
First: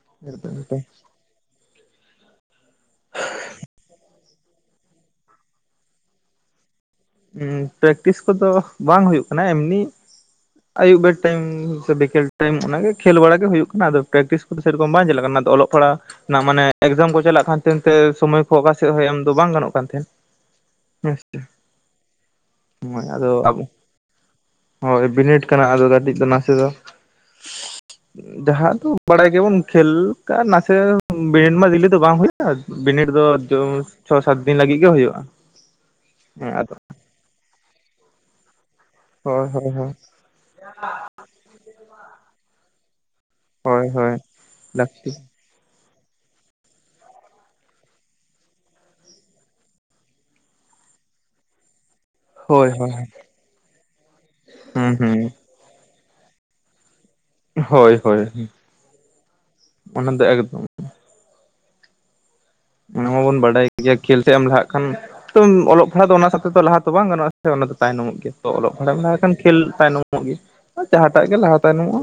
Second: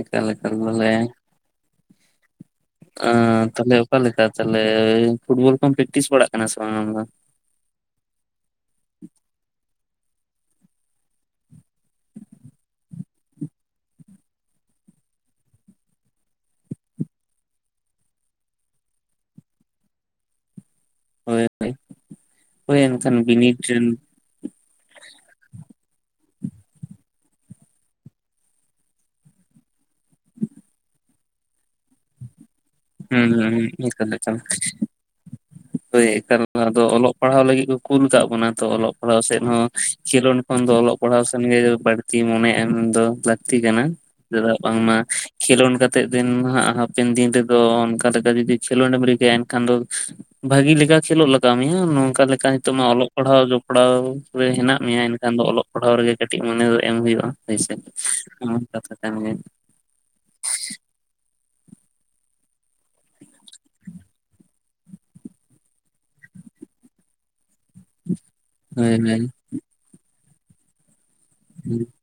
ᱮᱠᱟᱞ ᱮᱠᱟᱞ ᱵᱚᱞᱮ ᱟᱸ ᱛᱟᱦᱚᱞᱮ ᱚᱠᱟᱞᱮᱠᱟ ᱛᱟᱦᱚᱞᱮ ᱯᱷᱩᱴᱵᱚᱞ ᱠᱚᱢ ᱯᱮᱠᱴᱤᱥ ᱵᱟᱲᱟᱜ ᱠᱟᱱᱟ ᱥᱮ ᱵᱟᱝ ᱟᱢ ᱫᱚ? ᱮᱸ ᱯᱮᱠᱴᱤᱥ ᱠᱚᱫᱚ ᱵᱟᱝ ᱦᱩᱭᱩᱜ ᱠᱟᱱᱟ, ᱮᱢᱱᱤ ᱟᱹᱭᱩᱵ ᱵᱮᱨ ᱴᱟᱭᱤᱢ ᱥᱮ ᱵᱤᱠᱮᱞ ᱴᱟᱭᱤᱢ ᱚᱱᱟ ᱜᱮ ᱠᱷᱮᱞ ᱵᱟᱲᱟ ᱜᱮ ᱦᱩᱭᱩᱜ ᱠᱟᱱᱟ ᱟᱫᱚ ᱯᱮᱠᱴᱤᱥ ᱟᱫᱚ ᱥᱮᱤ ᱨᱚᱠᱚᱢ ᱵᱟᱭ ᱧᱮᱞᱚᱜ ᱠᱟᱱᱟ ᱟᱫᱚ ᱚᱞᱚᱜ ᱯᱟᱲᱦᱟ ᱱᱟᱜ ᱢᱟᱱᱮ ᱮᱠᱥᱡᱟᱢ ᱠᱚ ᱪᱟᱞᱟᱜ ᱠᱟᱱ ᱛᱟᱦᱮᱫ ᱛᱮ ᱥᱚᱢᱚᱭ ᱠᱚ ᱚᱠᱟ ᱥᱮᱫ ᱦᱚᱸ ᱮᱢ ᱫᱚ ᱵᱟᱝ ᱜᱟᱱᱚᱜ ᱠᱟᱱ ᱛᱟᱦᱮᱸᱫ᱾ ᱦᱳᱭ ᱦᱳᱭ ᱦᱳ ᱮᱱᱠᱷᱟᱱ ᱟᱫᱚ ᱵᱤᱱᱤᱰ ᱨᱮᱱ ᱦᱳᱭ ᱵᱤᱱᱤᱰ ᱠᱟᱱᱟ ᱟᱫᱚ ᱠᱟᱹᱴᱤᱡ ᱫᱚ ᱱᱟᱥᱮ ᱫᱚ ᱡᱟᱦᱟᱸ ᱫᱚ ᱵᱟᱲᱟᱭ ᱜᱮᱵᱚᱱ ᱠᱷᱮᱞ ᱠᱟᱱ ᱱᱟᱥᱮ ᱫᱤᱞᱤ ᱫᱚ ᱵᱟᱝ ᱦᱩᱭᱩᱜ ᱵᱤᱱᱤᱰ ᱫᱚ ᱦᱩᱸ ᱦᱩᱸ ᱡᱳᱨ ᱮᱠᱟᱞ ᱪᱷᱚᱭ ᱮᱠᱟᱞ ᱥᱟᱛ ᱫᱤᱱ ᱞᱟᱹᱜᱤᱫ ᱜᱮ ᱦᱩᱭᱩᱜᱼᱟ, ᱦᱳᱭ ᱮᱠᱟᱞ ᱦᱮᱸ ᱟᱫᱚ ᱚᱞᱚᱜ ᱯᱟᱲᱦᱟᱣ ᱞᱟᱹᱜᱤᱫ ᱠᱚ ᱠᱩᱞ ᱠᱟᱜ ᱵᱚᱱᱟ ᱛᱚ ᱚᱞᱚᱜ ᱯᱟᱲᱦᱟᱣ ᱥᱮᱫ ᱦᱳᱭ ᱦᱚᱸ ᱦᱳᱭ ᱦᱳᱭ ᱠᱷᱮᱞᱳᱰ ᱠᱷᱚᱱ ᱫᱚ ᱚᱞᱚᱜ ᱯᱟᱲᱦᱟᱣ ᱥᱮᱱ ᱜᱮ ᱵᱟᱹᱲ ᱪᱮᱫ ᱤᱧ ᱢᱚᱱᱮ ᱮᱜ-ᱟ ᱱᱚᱣᱟ ᱫᱚ ᱞᱟᱹᱠᱛᱤ ᱠᱟᱱᱟ ᱦᱳᱭ ᱦᱳᱭ ᱪᱮᱫᱟᱜ ᱵᱟᱝᱢᱟ ᱞᱟᱹᱠᱛᱤ ᱠᱷᱮᱞᱳᱱ ᱠᱟᱛᱮᱜ ᱫᱤᱱ ᱢᱟ ᱦᱟᱜ ᱦᱟᱯᱮᱱ ᱫᱤᱱ ᱨᱮ ᱫᱚ ᱚᱱᱠᱟ ᱞᱮᱠᱟ ᱡᱩᱫᱤ ᱠᱷᱮᱞᱳᱰ ᱮᱢ ᱨᱤᱠᱟᱹᱭᱟ ᱮᱱᱠᱷᱟᱱ ᱫᱚ ᱵᱷᱟᱹᱜᱤ ᱞᱮᱠᱟ ᱠᱷᱮᱞᱳᱜ ᱞᱟᱜᱟᱣ ᱟᱢᱟ ᱦᱮᱸ ᱱᱚᱝᱠᱟ ᱞᱮᱠᱟ ᱚᱱᱠᱟ ᱦᱳᱭ ᱱᱤᱛᱚᱜ ᱢᱟ ᱦᱳᱭ ᱚᱞᱚᱜ ᱯᱟᱲᱦᱟᱣ ᱡᱚᱯᱲᱟᱣ ᱨᱮ ᱦᱮᱱᱟᱜ ᱦᱩᱸ ‌ᱢᱤᱭᱟ ᱦᱩᱸ ᱮᱱᱠᱷᱟᱱ ᱫᱚ ᱚᱞᱚᱜ ᱯᱟᱲᱦᱟᱣ ᱨᱮᱜᱮ ᱠᱟᱹᱴᱤᱡ ᱢᱚᱱᱮ ᱫᱚ ᱮᱢ ᱦᱩᱭᱩᱜᱼᱟ᱾ ᱦᱟᱹᱭ ᱥᱮᱫ ᱦᱳᱭ ᱦᱳᱭ ᱚᱱᱟ ᱦᱚᱸ ᱠᱟᱛᱷᱟ ᱠᱟᱱ ᱜᱮᱭᱟ᱾ ᱚᱱᱟ ᱫᱚ ᱮᱠᱫᱚᱢ ᱚᱱᱟ ᱢᱟᱵᱚᱱ ᱵᱟᱰᱟᱭ ᱜᱤᱭᱟ ᱠᱷᱮᱞ ᱥᱮᱫ ᱮᱢ ᱞᱟᱦᱟᱜ ᱠᱷᱟᱱ ᱛᱩᱫ ᱚᱞᱚᱜ ᱯᱟᱲᱦᱟᱜ ᱫᱚ ᱚᱱᱟ ᱥᱟᱣᱛᱮ ᱫᱚ ᱞᱟᱦᱟ ᱛᱚ ᱵᱟᱝ ᱜᱟᱱᱚᱜᱼᱟ ᱥᱮ ᱚᱱᱟ ᱛᱚ ᱛᱟᱭ ᱱᱚᱢᱚᱜ ᱜᱮᱭᱟ᱾ ᱚᱞᱚᱜ ᱦᱳᱭ ᱯᱟᱲᱦᱟᱜ ᱞᱟᱦ ᱞᱮ ᱦᱳᱭ ᱠᱷᱟᱱ ᱠᱷᱮᱞ ᱛᱟᱭᱱᱚᱢᱚᱜ ᱜᱮ ᱡᱟᱦᱟᱸᱴᱟᱜ ᱜᱮ ᱞᱟᱦᱟ ᱛᱟᱭᱱᱚᱢᱼᱟ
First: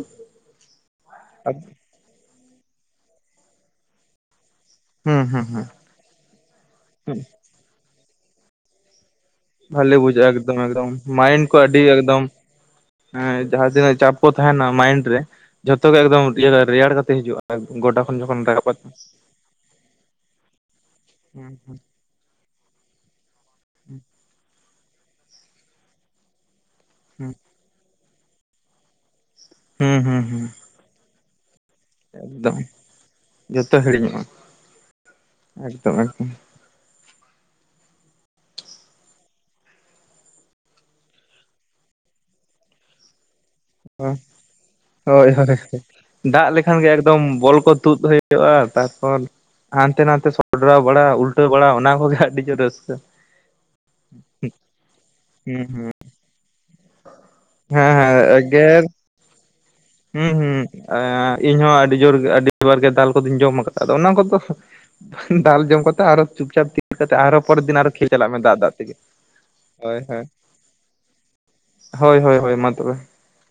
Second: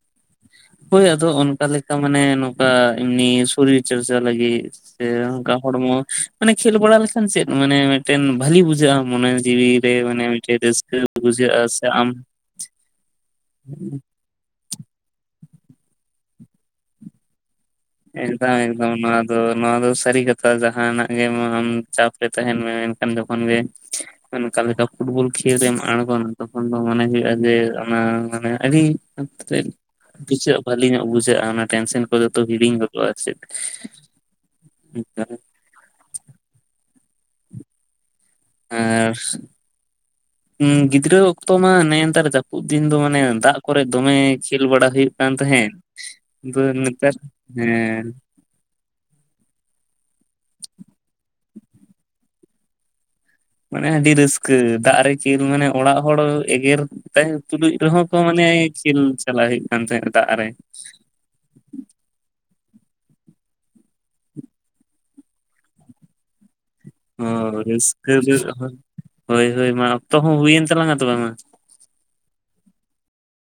ᱛᱚ ᱢᱟᱱᱮ ᱱᱚᱝᱠᱟ ᱮᱢᱱᱤ ᱥᱚᱨᱤᱨ ᱪᱚᱨᱪᱟ ᱞᱟᱹᱜᱤᱫ ᱥᱮ ᱦᱩᱸ ᱦᱩᱸ ᱚᱱᱠᱟ ᱦᱚᱲᱢᱚ ᱢᱟᱱᱮ ᱠᱷᱮᱞ ᱵᱟᱲᱟ ᱦᱩᱸ ᱞᱮᱠᱷᱟᱱ ᱪᱮᱫ ᱢᱟᱱᱮ ᱢᱤᱫᱴᱮᱱ ᱵᱷᱟᱞᱤ ᱵᱩᱡᱷᱟᱹᱜᱼᱟ ᱢᱚᱱᱮ ᱡᱤᱣᱤ ᱨᱮ ᱵᱷᱷᱟᱞᱤ ᱢᱟᱱᱮ ᱵᱩᱡᱷᱟᱹᱜᱼᱟ, ᱢᱤᱫᱴᱮᱱ ᱮᱠᱫᱚᱢ ᱮᱠᱚᱢ ᱨᱟᱹᱥᱠᱟᱹ ᱢᱟᱭᱤᱱᱰ ᱠᱚ ᱵᱩᱡᱷᱟᱹᱜᱼᱟ ᱟᱹᱰᱤ ᱥᱮ ᱟᱢ ᱮᱠᱫᱚᱢ ᱦᱮᱸ ᱡᱟᱦᱟᱸᱛᱤᱱᱟᱹᱜ ᱪᱟᱯ ᱠᱚ ᱛᱟᱦᱮᱱᱟ ᱢᱟᱭᱤᱱᱰ ᱨᱮ, ᱡᱷᱚᱛᱚ ᱜᱮ ᱮᱠᱫᱚᱢ ᱨᱮᱭᱟᱲ ᱠᱟᱛᱮ ᱦᱤᱡᱩᱜᱼᱟ᱾ ᱜᱚᱴᱟ ᱮᱠᱫᱚᱢ ᱮᱠᱫᱚᱢ ᱱᱚᱣᱟ ᱫᱚ ᱱᱚᱣᱟ ᱫᱚ ᱥᱟᱹᱨᱤ ᱠᱟᱛᱷᱟ ᱡᱟᱦᱟᱸᱱᱟᱜ ᱜᱮ ᱦᱩᱸ ᱟᱢ ᱦᱩᱸ ᱪᱟᱯ ᱨᱮ ᱛᱟᱦᱮᱱ ᱢᱮ ᱡᱚᱠᱷᱚᱱ ᱜᱮ ᱚᱱᱠᱟᱞᱮᱠᱟ ᱯᱷᱩᱴᱵᱚᱞ ᱠᱷᱮᱞ ᱨᱮᱢ ᱟᱸᱲᱜᱳᱱᱥ, ᱛᱚᱠᱷᱚᱱ ᱫᱚ ᱢᱚᱱᱮ ᱦᱩᱸ ᱦᱩᱭᱩᱜᱼᱟ ᱡᱮ ᱚᱱᱟ, ᱢᱟᱱᱮ ᱟᱹᱰᱤ ᱦᱩᱸ ᱦᱩᱸ ᱦᱩᱸ ᱦᱩᱸ ᱵᱩᱡᱷᱟᱹᱜ ᱵᱷᱟᱞᱤ ᱧᱚᱜ ᱵᱩᱡᱷᱟᱹᱜᱼᱟ ᱚᱱᱟ ᱴᱮᱱᱥᱮᱱ ᱠᱚ ᱡᱚᱛᱚ ᱮᱠᱫᱚᱢ ᱦᱤᱲᱤᱧ ᱜᱚᱫᱚᱜᱼᱟ, ᱪᱮᱫ ᱡᱚᱛᱚ ᱦᱤᱲᱤᱧᱚᱜᱼᱟ ᱮᱠᱫᱚᱢ ᱮᱠᱫᱚᱢ ᱟᱨ ᱦᱩᱸ ᱜᱤᱫᱽᱨᱟᱹ ᱚᱠᱛᱚ ᱢᱟ ᱱᱮᱜᱮ ᱱᱮᱛᱟᱨ ᱡᱟᱹᱯᱩᱫ ᱫᱤᱱ ᱫᱚ ᱢᱟᱱᱮ ᱫᱟᱜ ᱠᱚᱨᱮ ᱫᱚᱢᱮ ᱠᱷᱮᱞ ᱵᱟᱲᱟ ᱦᱩᱭᱩᱜ ᱦᱳᱭ ᱠᱟᱱ ᱦᱳᱭ ᱛᱟᱦᱮᱸᱫ ᱟᱫᱚ ᱱᱮᱛᱟᱨ, ᱦᱮᱸ [unintelligible] ᱦᱼᱟ ᱛᱟᱨᱯᱚᱨ ᱦᱟᱱᱛᱮ ᱱᱟᱛᱮ ᱥᱚᱰᱨᱟᱣ ᱵᱟᱲᱟ ᱩᱞᱴᱟᱹ ᱵᱟᱲᱟ ᱚᱱᱟ ᱠᱚᱜᱮ ᱟᱹᱰᱤ ᱡᱳᱨ ᱨᱟᱹᱥᱠᱟᱹ᱾ ᱢᱟᱱᱮ ᱟᱹᱰᱤ ᱨᱟᱹᱥᱠᱟᱹ, ᱫᱟᱜ ᱨᱮ ᱡᱤᱞ ᱦᱩᱸ ᱢᱟᱱᱮ ᱦᱩᱸ ᱚᱲᱟᱜ ᱦᱚᱲ ᱮᱜᱮᱨ ᱛᱟᱭ ᱛᱩᱞᱩᱡ ᱦᱮᱸ ᱨᱮᱦᱚᱸ ᱦᱮᱸ ᱠᱚ ᱢᱟᱱᱮ ᱮᱜᱮᱨ ᱠᱷᱮᱞ ᱪᱟᱞᱞᱟᱟᱜ ᱦᱩᱭᱩᱜ ᱠᱟᱱ ᱛᱟᱦᱮᱸᱱᱟ ᱫᱟᱜ ᱦᱩᱸ ᱨᱮ᱾ ᱦᱩᱸ ᱤᱧᱦᱚᱸ ᱟᱹᱰᱤ ᱡᱳᱨ ᱟᱹᱰᱤ ᱵᱟᱨ ᱜᱮ ᱫᱟᱞ ᱠᱚᱫᱚᱧ ᱡᱚᱢ ᱟᱠᱟᱫᱟ ᱟᱫᱚ ᱚᱱᱟ ᱠᱚᱫᱚ ᱫᱟᱞ ᱡᱚᱢ ᱠᱟᱛᱮ ᱟᱨᱚ ᱪᱩᱯᱪᱟᱯ ᱛᱤᱭᱳᱜ ᱠᱟᱛᱮ ᱚ ᱟᱨᱚ ᱯᱚᱨᱮᱨ ᱫᱤᱱ ᱟᱨᱚ ᱠᱷᱮᱞ ᱨᱟᱹᱥᱠᱟᱹ ᱪᱟᱞᱟᱜ ᱫᱚ ᱢᱮ ᱫᱟᱜ ᱫᱟᱜ ᱛᱮᱜᱮ ᱦᱳᱭ ᱦᱳᱭ ᱢᱟ ᱚᱠᱛᱚ ᱦᱚᱸ ᱦᱩᱭᱮᱱ ᱛᱟᱞᱟᱝᱟ ᱛᱚᱵᱮ ᱢᱟ᱾ ᱦᱳᱭ ᱦᱳᱭ ᱦᱳᱭ ᱢᱟ ᱛᱚᱵᱮ᱾